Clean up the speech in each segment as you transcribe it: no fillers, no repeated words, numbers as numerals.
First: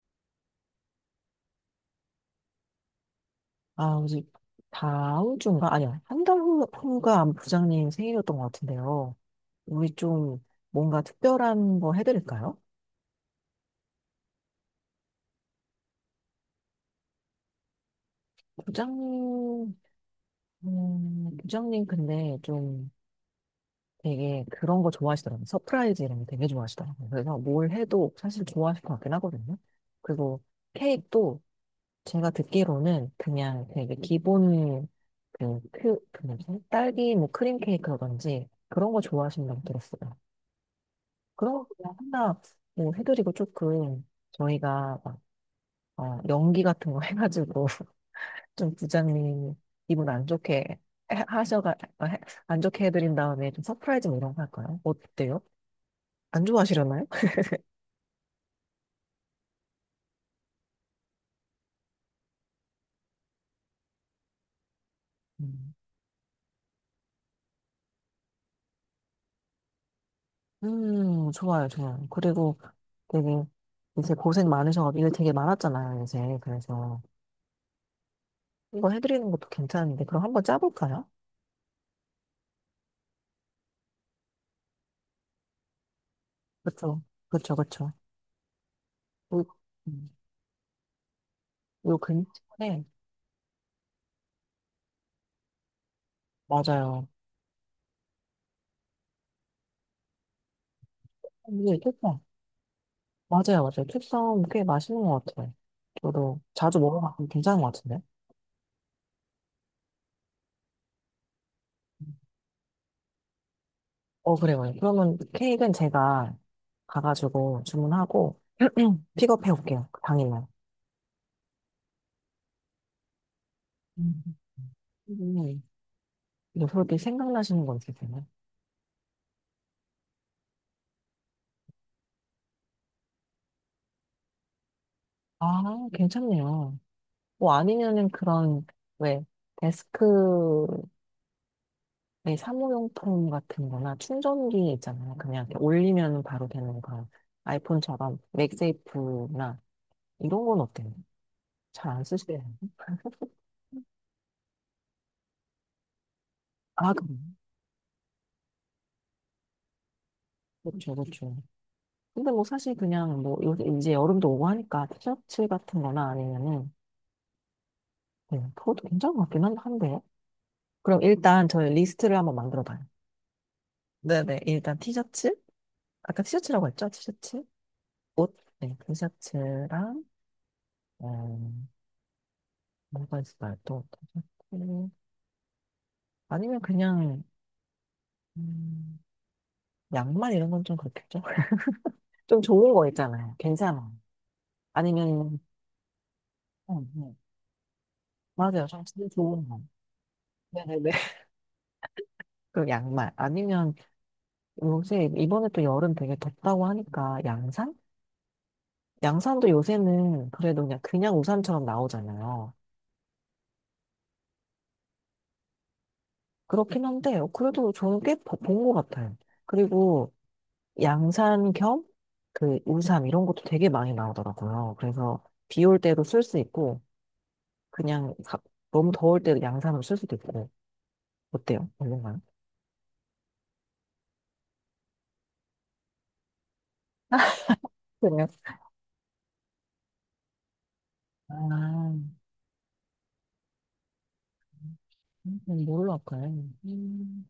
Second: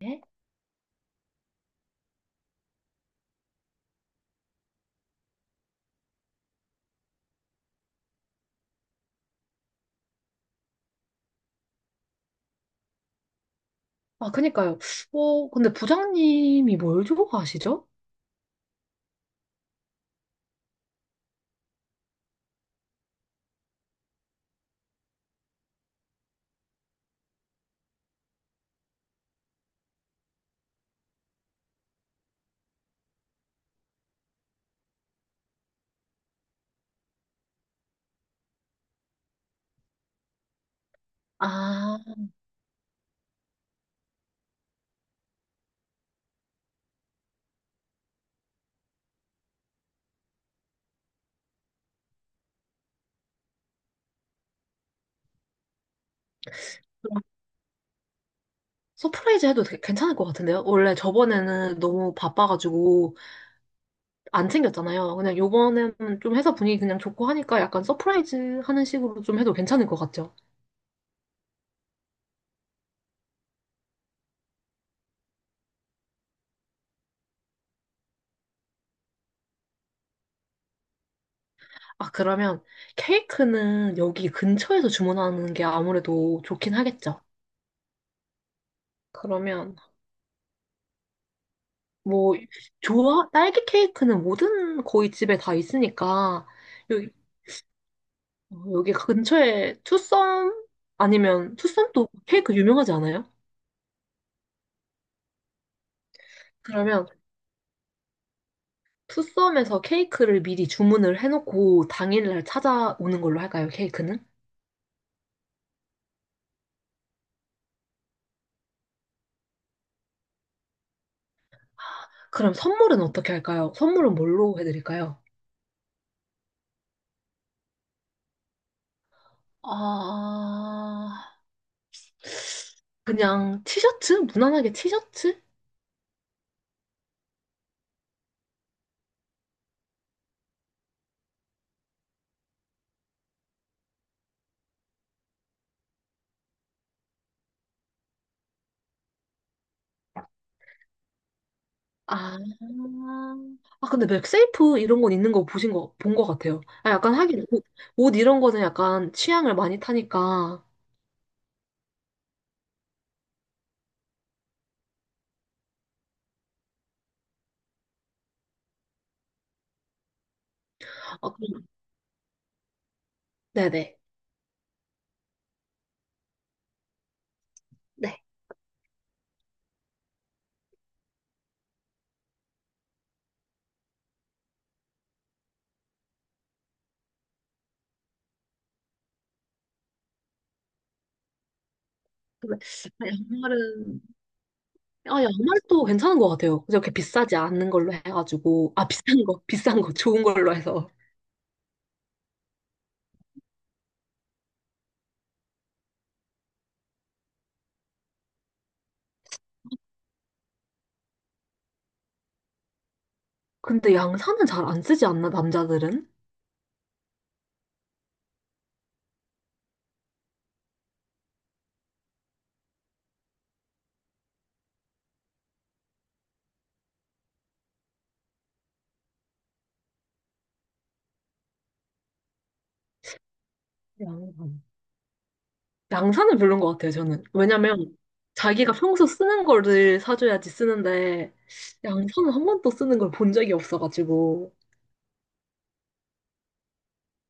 네? 아, 이제 다음 주인가? 아니야. 한 달 후가 아마 부장님 생일이었던 것 같은데요. 우리 좀 뭔가 특별한 거 해드릴까요? 아, 그니까요. 근데 부장님이 뭘 좋아하시죠? 부장님, 부장님 근데 좀 되게 그런 거 좋아하시더라고요. 서프라이즈 이런 거 되게 좋아하시더라고요. 그래서 뭘 해도 사실 좋아하실 것 같긴 하거든요. 그리고 케이크도 제가 듣기로는 그냥 되게 기본 그 뭐지? 딸기 뭐 크림 케이크라든지 그런 거 좋아하신다고 들었어요. 그런 거 그냥 아, 하나 뭐 해드리고 조금 저희가 막, 연기 같은 거 해가지고 좀 부장님 기분 안 좋게 해- 하셔가 어, 해- 안 좋게 해드린 다음에 좀 서프라이즈 뭐 이런 거 할까요? 어때요? 안 좋아하시려나요? 그럼 서프라이즈 해도 되게 괜찮을 것 같은데요? 원래 저번에는 너무 바빠가지고 안 챙겼잖아요. 그냥 음, 요번에는 좀 회사 분위기 그냥 좋고 하니까 약간 서프라이즈 하는 식으로 좀 해도 괜찮을 것 같죠? 좋아요, 좋아요. 그리고 되게 이제 고생 많으셔가지고 일 되게 많았잖아요, 이제. 그래서 이거 해드리는 것도 괜찮은데 그럼 한번 짜볼까요? 아, 그러면 케이크는 여기 근처에서 주문하는 게 아무래도 좋긴 그렇죠, 하겠죠? 그렇죠, 그렇죠. 요, 그러면 음, 요 뭐, 근처에 좋아? 딸기 케이크는 모든 거의 집에 다 있으니까 맞아요. 여기 근처에 투썸 아니면 이게 투썸도 케이크 유명하지 않아요? 맞아요, 맞아요. 캡섬 꽤 맛있는 것 같아요. 저도 자주 그러면 먹어봤는데 괜찮은 것 같은데. 투썸에서 케이크를 미리 주문을 해놓고 당일날 찾아오는 걸로 할까요? 케이크는? 어, 그래요. 그래요. 그러면 케이크는 제가 가가지고 주문하고 픽업해 올게요. 그 당일날. 그럼 선물은 어떻게 할까요? 선물은 음. 뭘로 해드릴까요? 음. 뭐 그렇게 생각나시는 건 있으세요? 아, 그냥 티셔츠? 무난하게 티셔츠? 아, 괜찮네요. 뭐 아니면은 그런, 왜, 데스크에 사무용품 같은 거나 충전기 있잖아요. 그냥 이렇게 올리면 바로 되는 그런 아이폰처럼 맥세이프나 이런 건 어때요? 잘 안 아, 쓰시대요. 아 근데 맥세이프 이런 건 있는 거 보신 거, 본 거 같아요. 아, 아, 약간 그럼. 하긴 옷, 옷 이런 거는 약간 취향을 많이 타니까. 그렇죠, 그렇죠. 근데 뭐 사실 그냥 뭐 요새 이제 여름도 오고 하니까 티셔츠 같은 거나 아니면은 그 그것도 괜찮은 것 같긴 한데. 그럼 아, 일단 그럼, 저희 리스트를 한번 만들어 봐요. 네네. 네네. 일단 티셔츠. 아까 티셔츠라고 했죠? 티셔츠. 네. 옷. 네, 티셔츠랑, 음, 뭐가 있을까요? 또 티셔츠. 아니면 그냥, 음, 양말 이런 건 좀 그렇겠죠? 좀 근데 좋은 거 아, 있잖아요. 괜찮아. 양말은 아 아니면, 양말도 괜찮은 것 같아요. 음, 그렇게 음. 비싸지 않은 걸로 맞아요. 해가지고 좀 아 진짜 비싼 거 좋은 거. 비싼 거 좋은 걸로 해서. 네네네. 그 양말 아니면 요새 이번에 또 여름 되게 덥다고 하니까 양산? 양산도 요새는 그래도 그냥 우산처럼 나오잖아요. 근데 양산은 잘 안 쓰지 않나 남자들은? 그렇긴 한데 그래도 저는 꽤 본 것 같아요. 그리고 양산 겸 그 우산 이런 것도 되게 많이 나오더라고요. 그래서 비 올 때도 쓸 수 있고 그냥 너무 더울 때도 양산으로 쓸 수도 있고 어때요? 얼마나? 양산. 양산은 별론 것 같아요 저는. 왜냐면 그래요? 자기가 평소 쓰는 거를 사줘야지 쓰는데 아, 양산은 한 번도 쓰는 걸 본 적이 없어가지고 뭘로 할까요? 음,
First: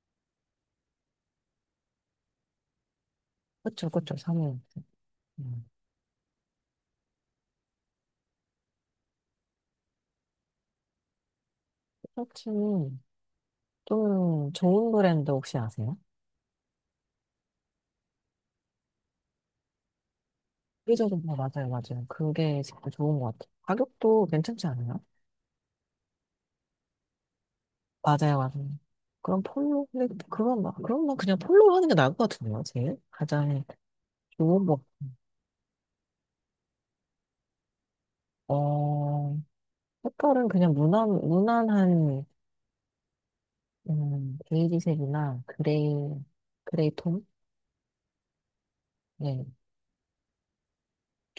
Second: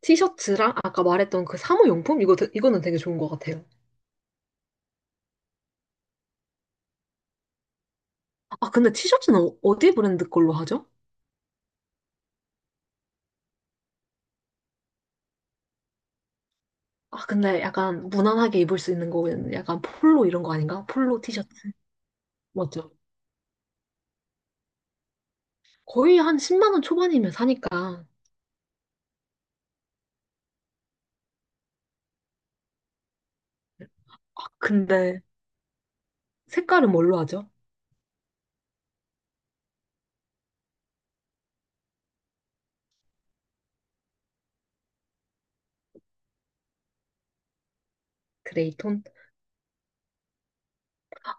티셔츠랑 아까 말했던 그 사무용품 이거 이거는 되게 좋은 것 같아요. 그쵸, 그쵸, 사모님. 음, 아 근데 티셔츠는 어디 브랜드 걸로 하죠? 셔츠는 좀 좋은 브랜드 혹시 아세요? 아, 근데 약간 무난하게 입을 수 있는 거는 약간 폴로 이런 거 아닌가? 프리저도 폴로 티셔츠. 맞아요, 맞아요. 그게 진짜 맞죠? 좋은 것 같아요. 가격도 괜찮지 않아요? 거의 한 10만 원 초반이면 사니까. 맞아요, 맞아요. 그럼 폴로, 근데 그건 막, 그런 건 그냥 폴로 하는 게 나을 것 같은데요, 제일? 가장 아, 좋은 거. 근데 색깔은 뭘로 하죠? 어, 색깔은 그냥 무난한, 베이지색이나 그레이, 그레이 톤? 그레이 톤? 네.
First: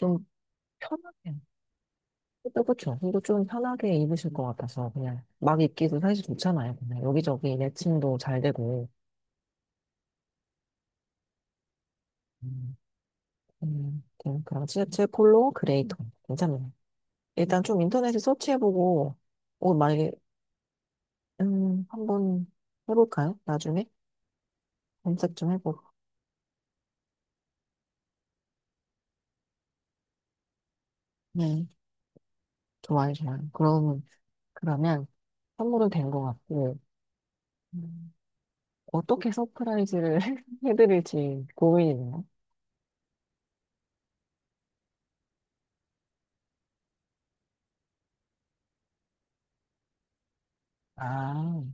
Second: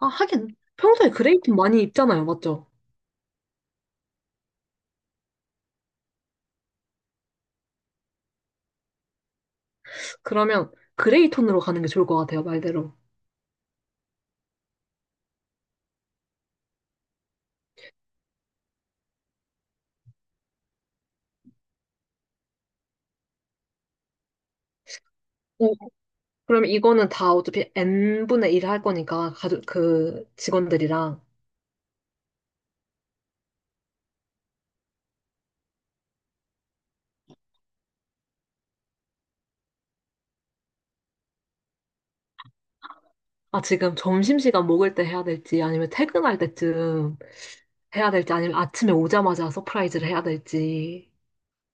아, 하긴 평소에 편하게. 그레이 톤 많이 입잖아요. 그쵸, 맞죠? 그쵸. 이거 좀 편하게 입으실 것 같아서 그냥 막 입기도 사실 좋잖아요. 그냥 여기저기 매칭도 잘 되고. 그러면 그레이 톤으로 가는 게 좋을 것 같아요. 음. 말대로. 그럼 제 폴로 그레이톤 괜찮네요. 일단 좀 인터넷에 서치해보고 오 만약에 한번 해볼까요? 나중에 검색 좀 오 해보고. 그러면 이거는 다 어차피 N분의 1 할 거니까 가족 그 직원들이랑 네, 좋아요, 좋아요. 그러면 선물은 된 것 같고 음, 어떻게 서프라이즈를 해드릴지 고민이네요. 아, 지금 점심시간 먹을 때 해야 될지, 아니면 퇴근할 때쯤 해야 될지, 아니면 아침에 오자마자 서프라이즈를 해야 될지. 아,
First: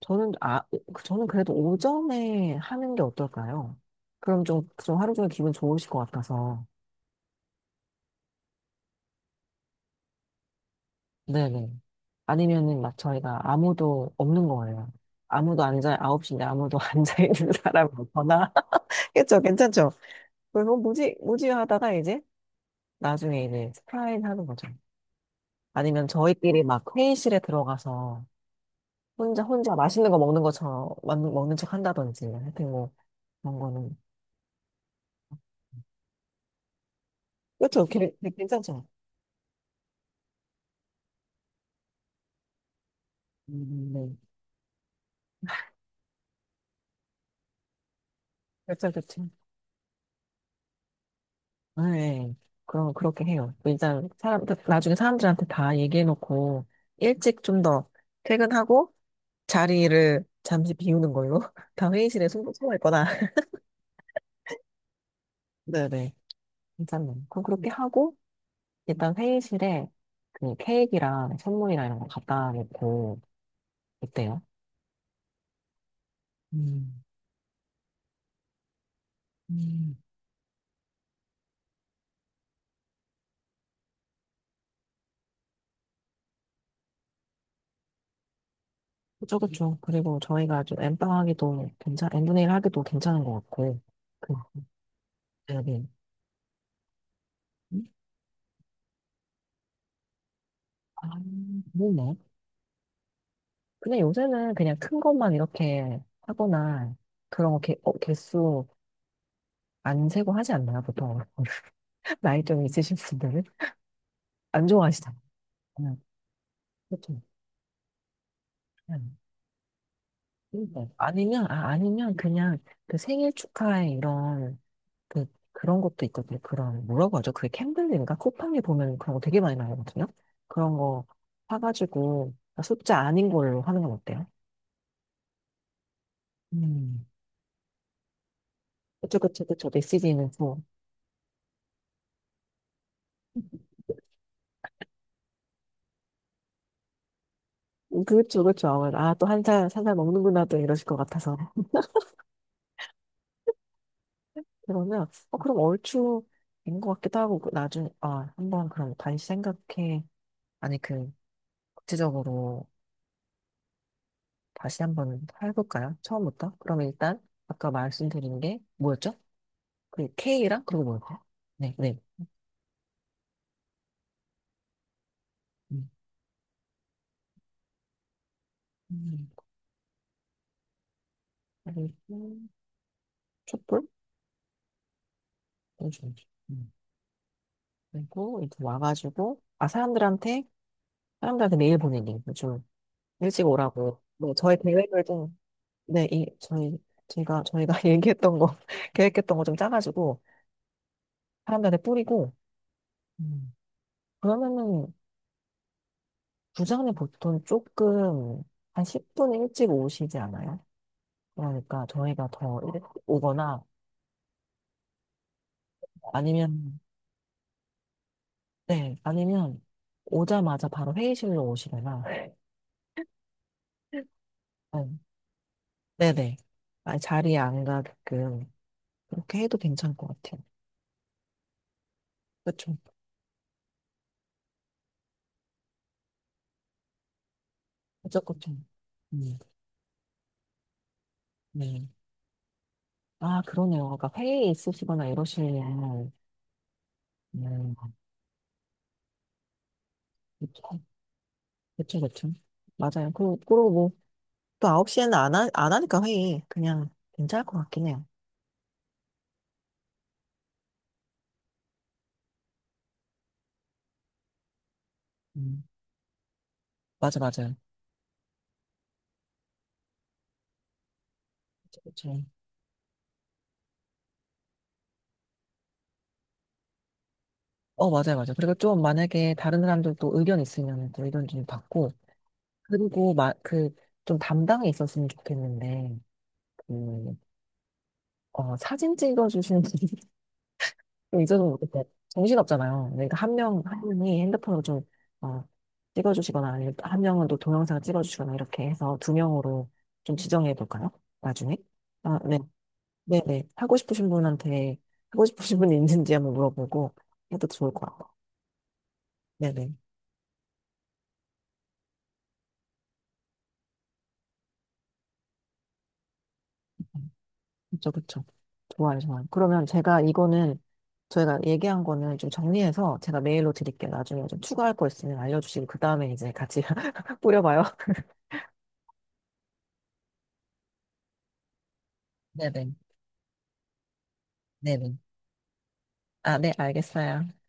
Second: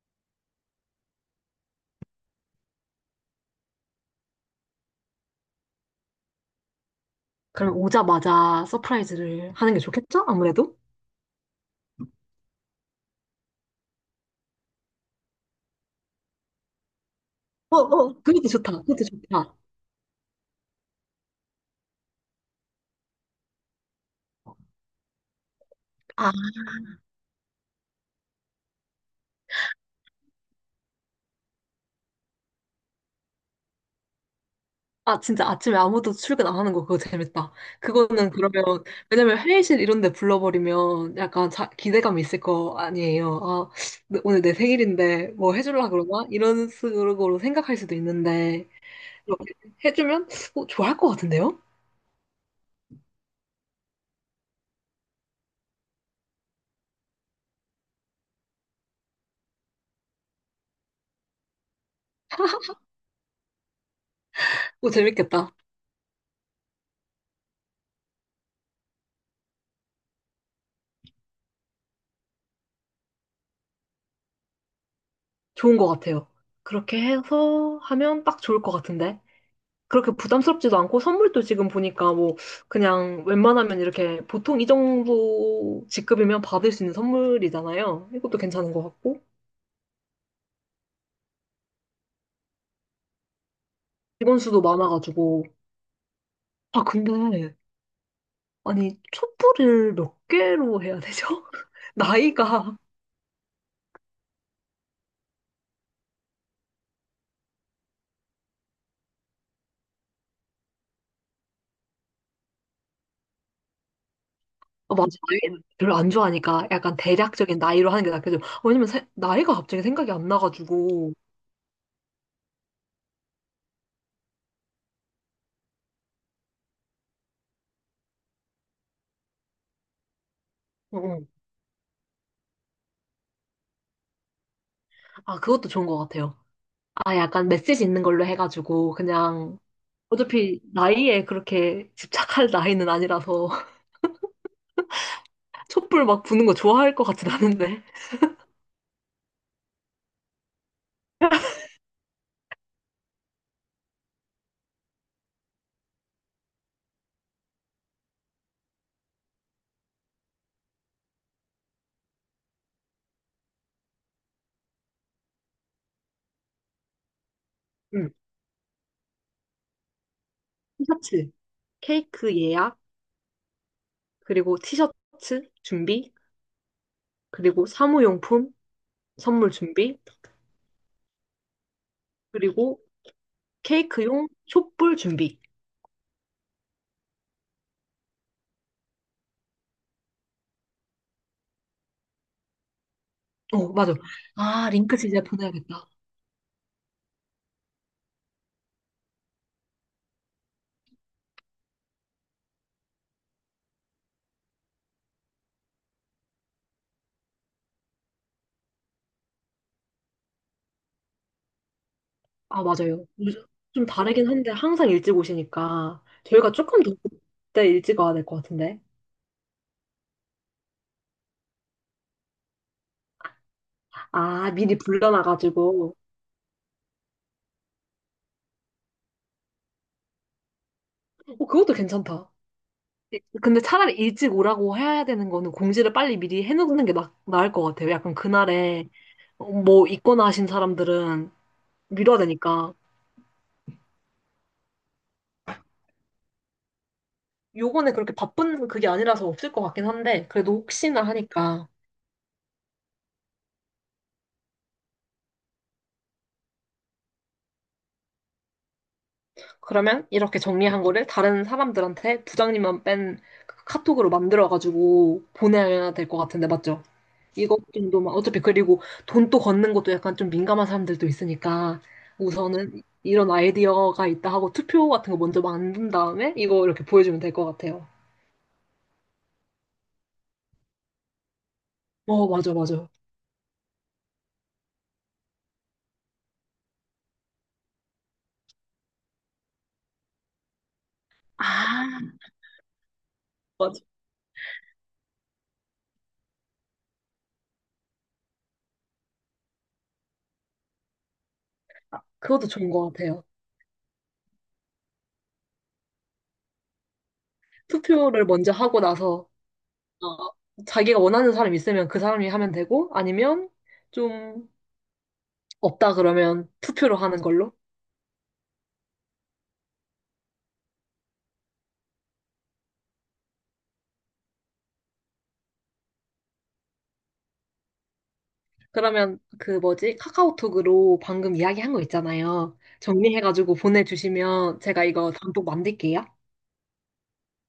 저는 아 저는 그래도 오전에 하는 게 어떨까요? 그럼 좀 하루 종일 기분 좋으실 것 같아서. 그럼 오자마자 서프라이즈를 하는 게 좋겠죠? 아무래도? 네네. 아니면은 막 저희가 아무도 없는 거예요. 9시인데 아무도 앉아있는 어, 사람이 어. 그것도 없거나. 좋다. 그것도 그쵸, 좋다. 괜찮죠? 그래서 뭐지 하다가 이제 나중에 이제 스프라인 하는 거죠. 아니면 아, 저희끼리 막 회의실에 들어가서 혼자 맛있는 거 먹는 것처럼, 먹는 척 한다든지, 하여튼 뭐, 그런 거는. 아, 진짜 아침에 아무도 출근 안 하는 거 그거 재밌다. 그쵸, 괜- 그거는 그러면, 괜찮죠? 왜냐면 회의실 이런 데 불러버리면 약간 자, 기대감이 있을 거 아니에요. 아, 네. 오늘 내 생일인데 뭐 해주려고 그러나? 이런 식으로 생각할 수도 있는데. 그쵸, 그쵸. 이렇게 해주면 좋아할 것 같은데요? 네. 그럼 그렇게 해요. 일단 사람 나중에 사람들한테 다 얘기해 놓고 일찍 좀 더 퇴근하고 자리를 잠시 비우는 걸로 다 회의실에 숨 숨어 있거나. 어, 재밌겠다. 네네. 괜찮네요. 그럼 그렇게 하고 일단 회의실에 그 케이크랑 선물이나 이런 거 갖다 놓고 있대요. 좋은 것 같아요. 그렇게 음. 해서 하면 딱 좋을 것 같은데. 음. 그렇게 부담스럽지도 않고 선물도 지금 보니까 뭐 그냥 웬만하면 이렇게 보통 이 정도 직급이면 받을 수 있는 선물이잖아요. 이것도 괜찮은 것 같고. 그쵸, 그쵸. 그리고 저희가 좀 엠빵하기도 괜찮 엠분의 일 하기도 괜찮은 것 같고. 그 직원 수도 많아가지고. 네네. 아, 근데 음? 아니 촛불을 몇 개로 해야 아, 되죠? 그렇네. 나이가 근데 요새는 그냥 큰 것만 이렇게 하거나 그런 거 개, 어, 개수 안 세고 하지 않나요? 보통 나이 좀 있으신 분들은 안 어, 맞아. 좋아하시잖아요. 나이 그냥 별로 안 좋아하니까 약간 보 대략적인 나이로 하는 게 낫겠죠. 왜냐면 그냥 나이가 갑자기 생각이 안 힘들. 나가지고. 아니면 그냥 그 생일 축하에 이런 그 그런 것도 있거든요. 그런 뭐라고 하죠? 그게 캔들인가? 쿠팡에 보면 그런 거 되게 많이 나오거든요. 그런 어, 거 어. 사가지고 아, 숫자 아닌 걸로 하는 건 어때요? 아, 그것도 좋은 것 같아요. 음. 아, 약간 메시지 있는 걸로 해가지고 그쵸, 그쵸, 그냥 그쵸. 메시지 는 어차피 나이에 그렇게 집착할 나이는 아니라서 촛불 막 부는 거 좋아할 것 같진 않은데. 그렇죠, 그렇죠. 아, 또 한 살, 한 살 먹는구나, 또 이러실 것 같아서. 그러면, 어, 그럼 얼추 된 것 같기도 하고, 그 나중에, 아, 한번 그럼 다시 생각해. 아니, 그, 구체적으로 다시 한번 해볼까요? 처음부터? 그럼 일단, 아까 응. 말씀드린 게 뭐였죠? 그 K랑, 그리고 뭐였죠? 티셔츠, 네, 네. 케이크 예약, 그리고 티셔츠 음, 준비, 그리고 사무용품 음, 선물 준비, 그리고 그리고 촛불? 케이크용 촛불 준비. 요즘. 음, 그리고 이렇게 와가지고, 아, 사람들한테 메일 보내기. 요즘 일찍 어, 맞아. 오라고. 뭐, 저희 아, 링크 계획을 진짜 좀 보내야겠다. 네, 저희가 얘기했던 거, 계획했던 거 좀 짜가지고, 사람들한테 뿌리고, 음, 그러면은, 부장님 보통 조금, 한 10분 일찍 오시지 않아요? 그러니까 저희가 더 아, 일찍 맞아요. 요즘 오거나, 좀 다르긴 한데 항상 일찍 오시니까 저희가 아니면, 조금 더 그때 일찍 와야 될 것 같은데. 네, 아니면, 오자마자 바로 회의실로 오시거나, 아, 미리 네, 불러놔가지고. 네네. 아, 자리에 안 가게끔, 그렇게 해도 괜찮을 것 같아요. 어, 그것도 괜찮다. 그쵸. 근데 차라리 일찍 오라고 해야 되는 거는 공지를 빨리 미리 해놓는 게 나을 것 같아요. 약간 그쵸, 그쵸. 그날에 음, 어, 뭐 있거나 하신 사람들은 네. 미뤄야 되니까. 아, 그러네요. 그러니까 회의 있으시거나 이러시면, 음, 요번에 그렇게 바쁜 그게 아니라서 없을 것 같긴 한데 그래도 그쵸, 혹시나 하니까. 그쵸, 그쵸. 맞아요. 그, 그리고 뭐, 또 9시에는 안, 하, 안 하니까 회의. 그냥 괜찮을 것 같긴 해요. 그러면 이렇게 정리한 거를 다른 사람들한테 부장님만 뺀그 카톡으로 만들어가지고 음, 보내야 될 것 같은데, 맞죠? 맞아, 맞아요. 이것 정도만, 어차피 그리고 돈 또 걷는 것도 약간 좀 민감한 사람들도 그쵸, 있으니까 그쵸. 우선은 이런 아이디어가 있다 하고 투표 같은 거 먼저 만든 다음에 이거 이렇게 보여주면 될 것 같아요. 어, 맞아요, 맞아요. 그리고 좀 만약에 다른 사람들도 의견 있으면 또 의견 좀 받고, 어, 맞아, 맞아. 그리고 마, 그, 좀 담당이 있었으면 좋겠는데, 그, 어, 사진 찍어주시는 이제는 그때 아, 정신없잖아요. 그러니까 한 명, 한 맞아. 명이 핸드폰으로 좀, 어, 찍어주시거나, 아니면 또한 명은 또 동영상 을 찍어주시거나, 이렇게 해서 두 명으로 좀 지정해 볼까요? 나중에? 아, 네. 그것도 좋은 것 같아요. 네네. 하고 싶으신 분한테, 하고 싶으신 분이 있는지 한번 물어보고 해도 좋을 것 같아요. 투표를 먼저 하고 나서 네네. 어, 자기가 원하는 사람 이 있으면 그 사람이 하면 되고 아니면 좀... 없다 그러면 투표로 하는 걸로? 그쵸, 그쵸. 좋아요, 좋아요. 그러면 제가 이거는, 저희가 얘기한 거는 좀 정리해서 제가 메일로 드릴게요. 나중에 좀 추가할 거 있으면 알려주시고, 그 다음에 이제 같이 뿌려봐요. 그러면 그 뭐지? 카카오톡으로 방금 이야기한 거 있잖아요. 네네. 정리해가지고 보내주시면 제가 네네. 이거 단독 만들게요. 아, 네, 알겠어요.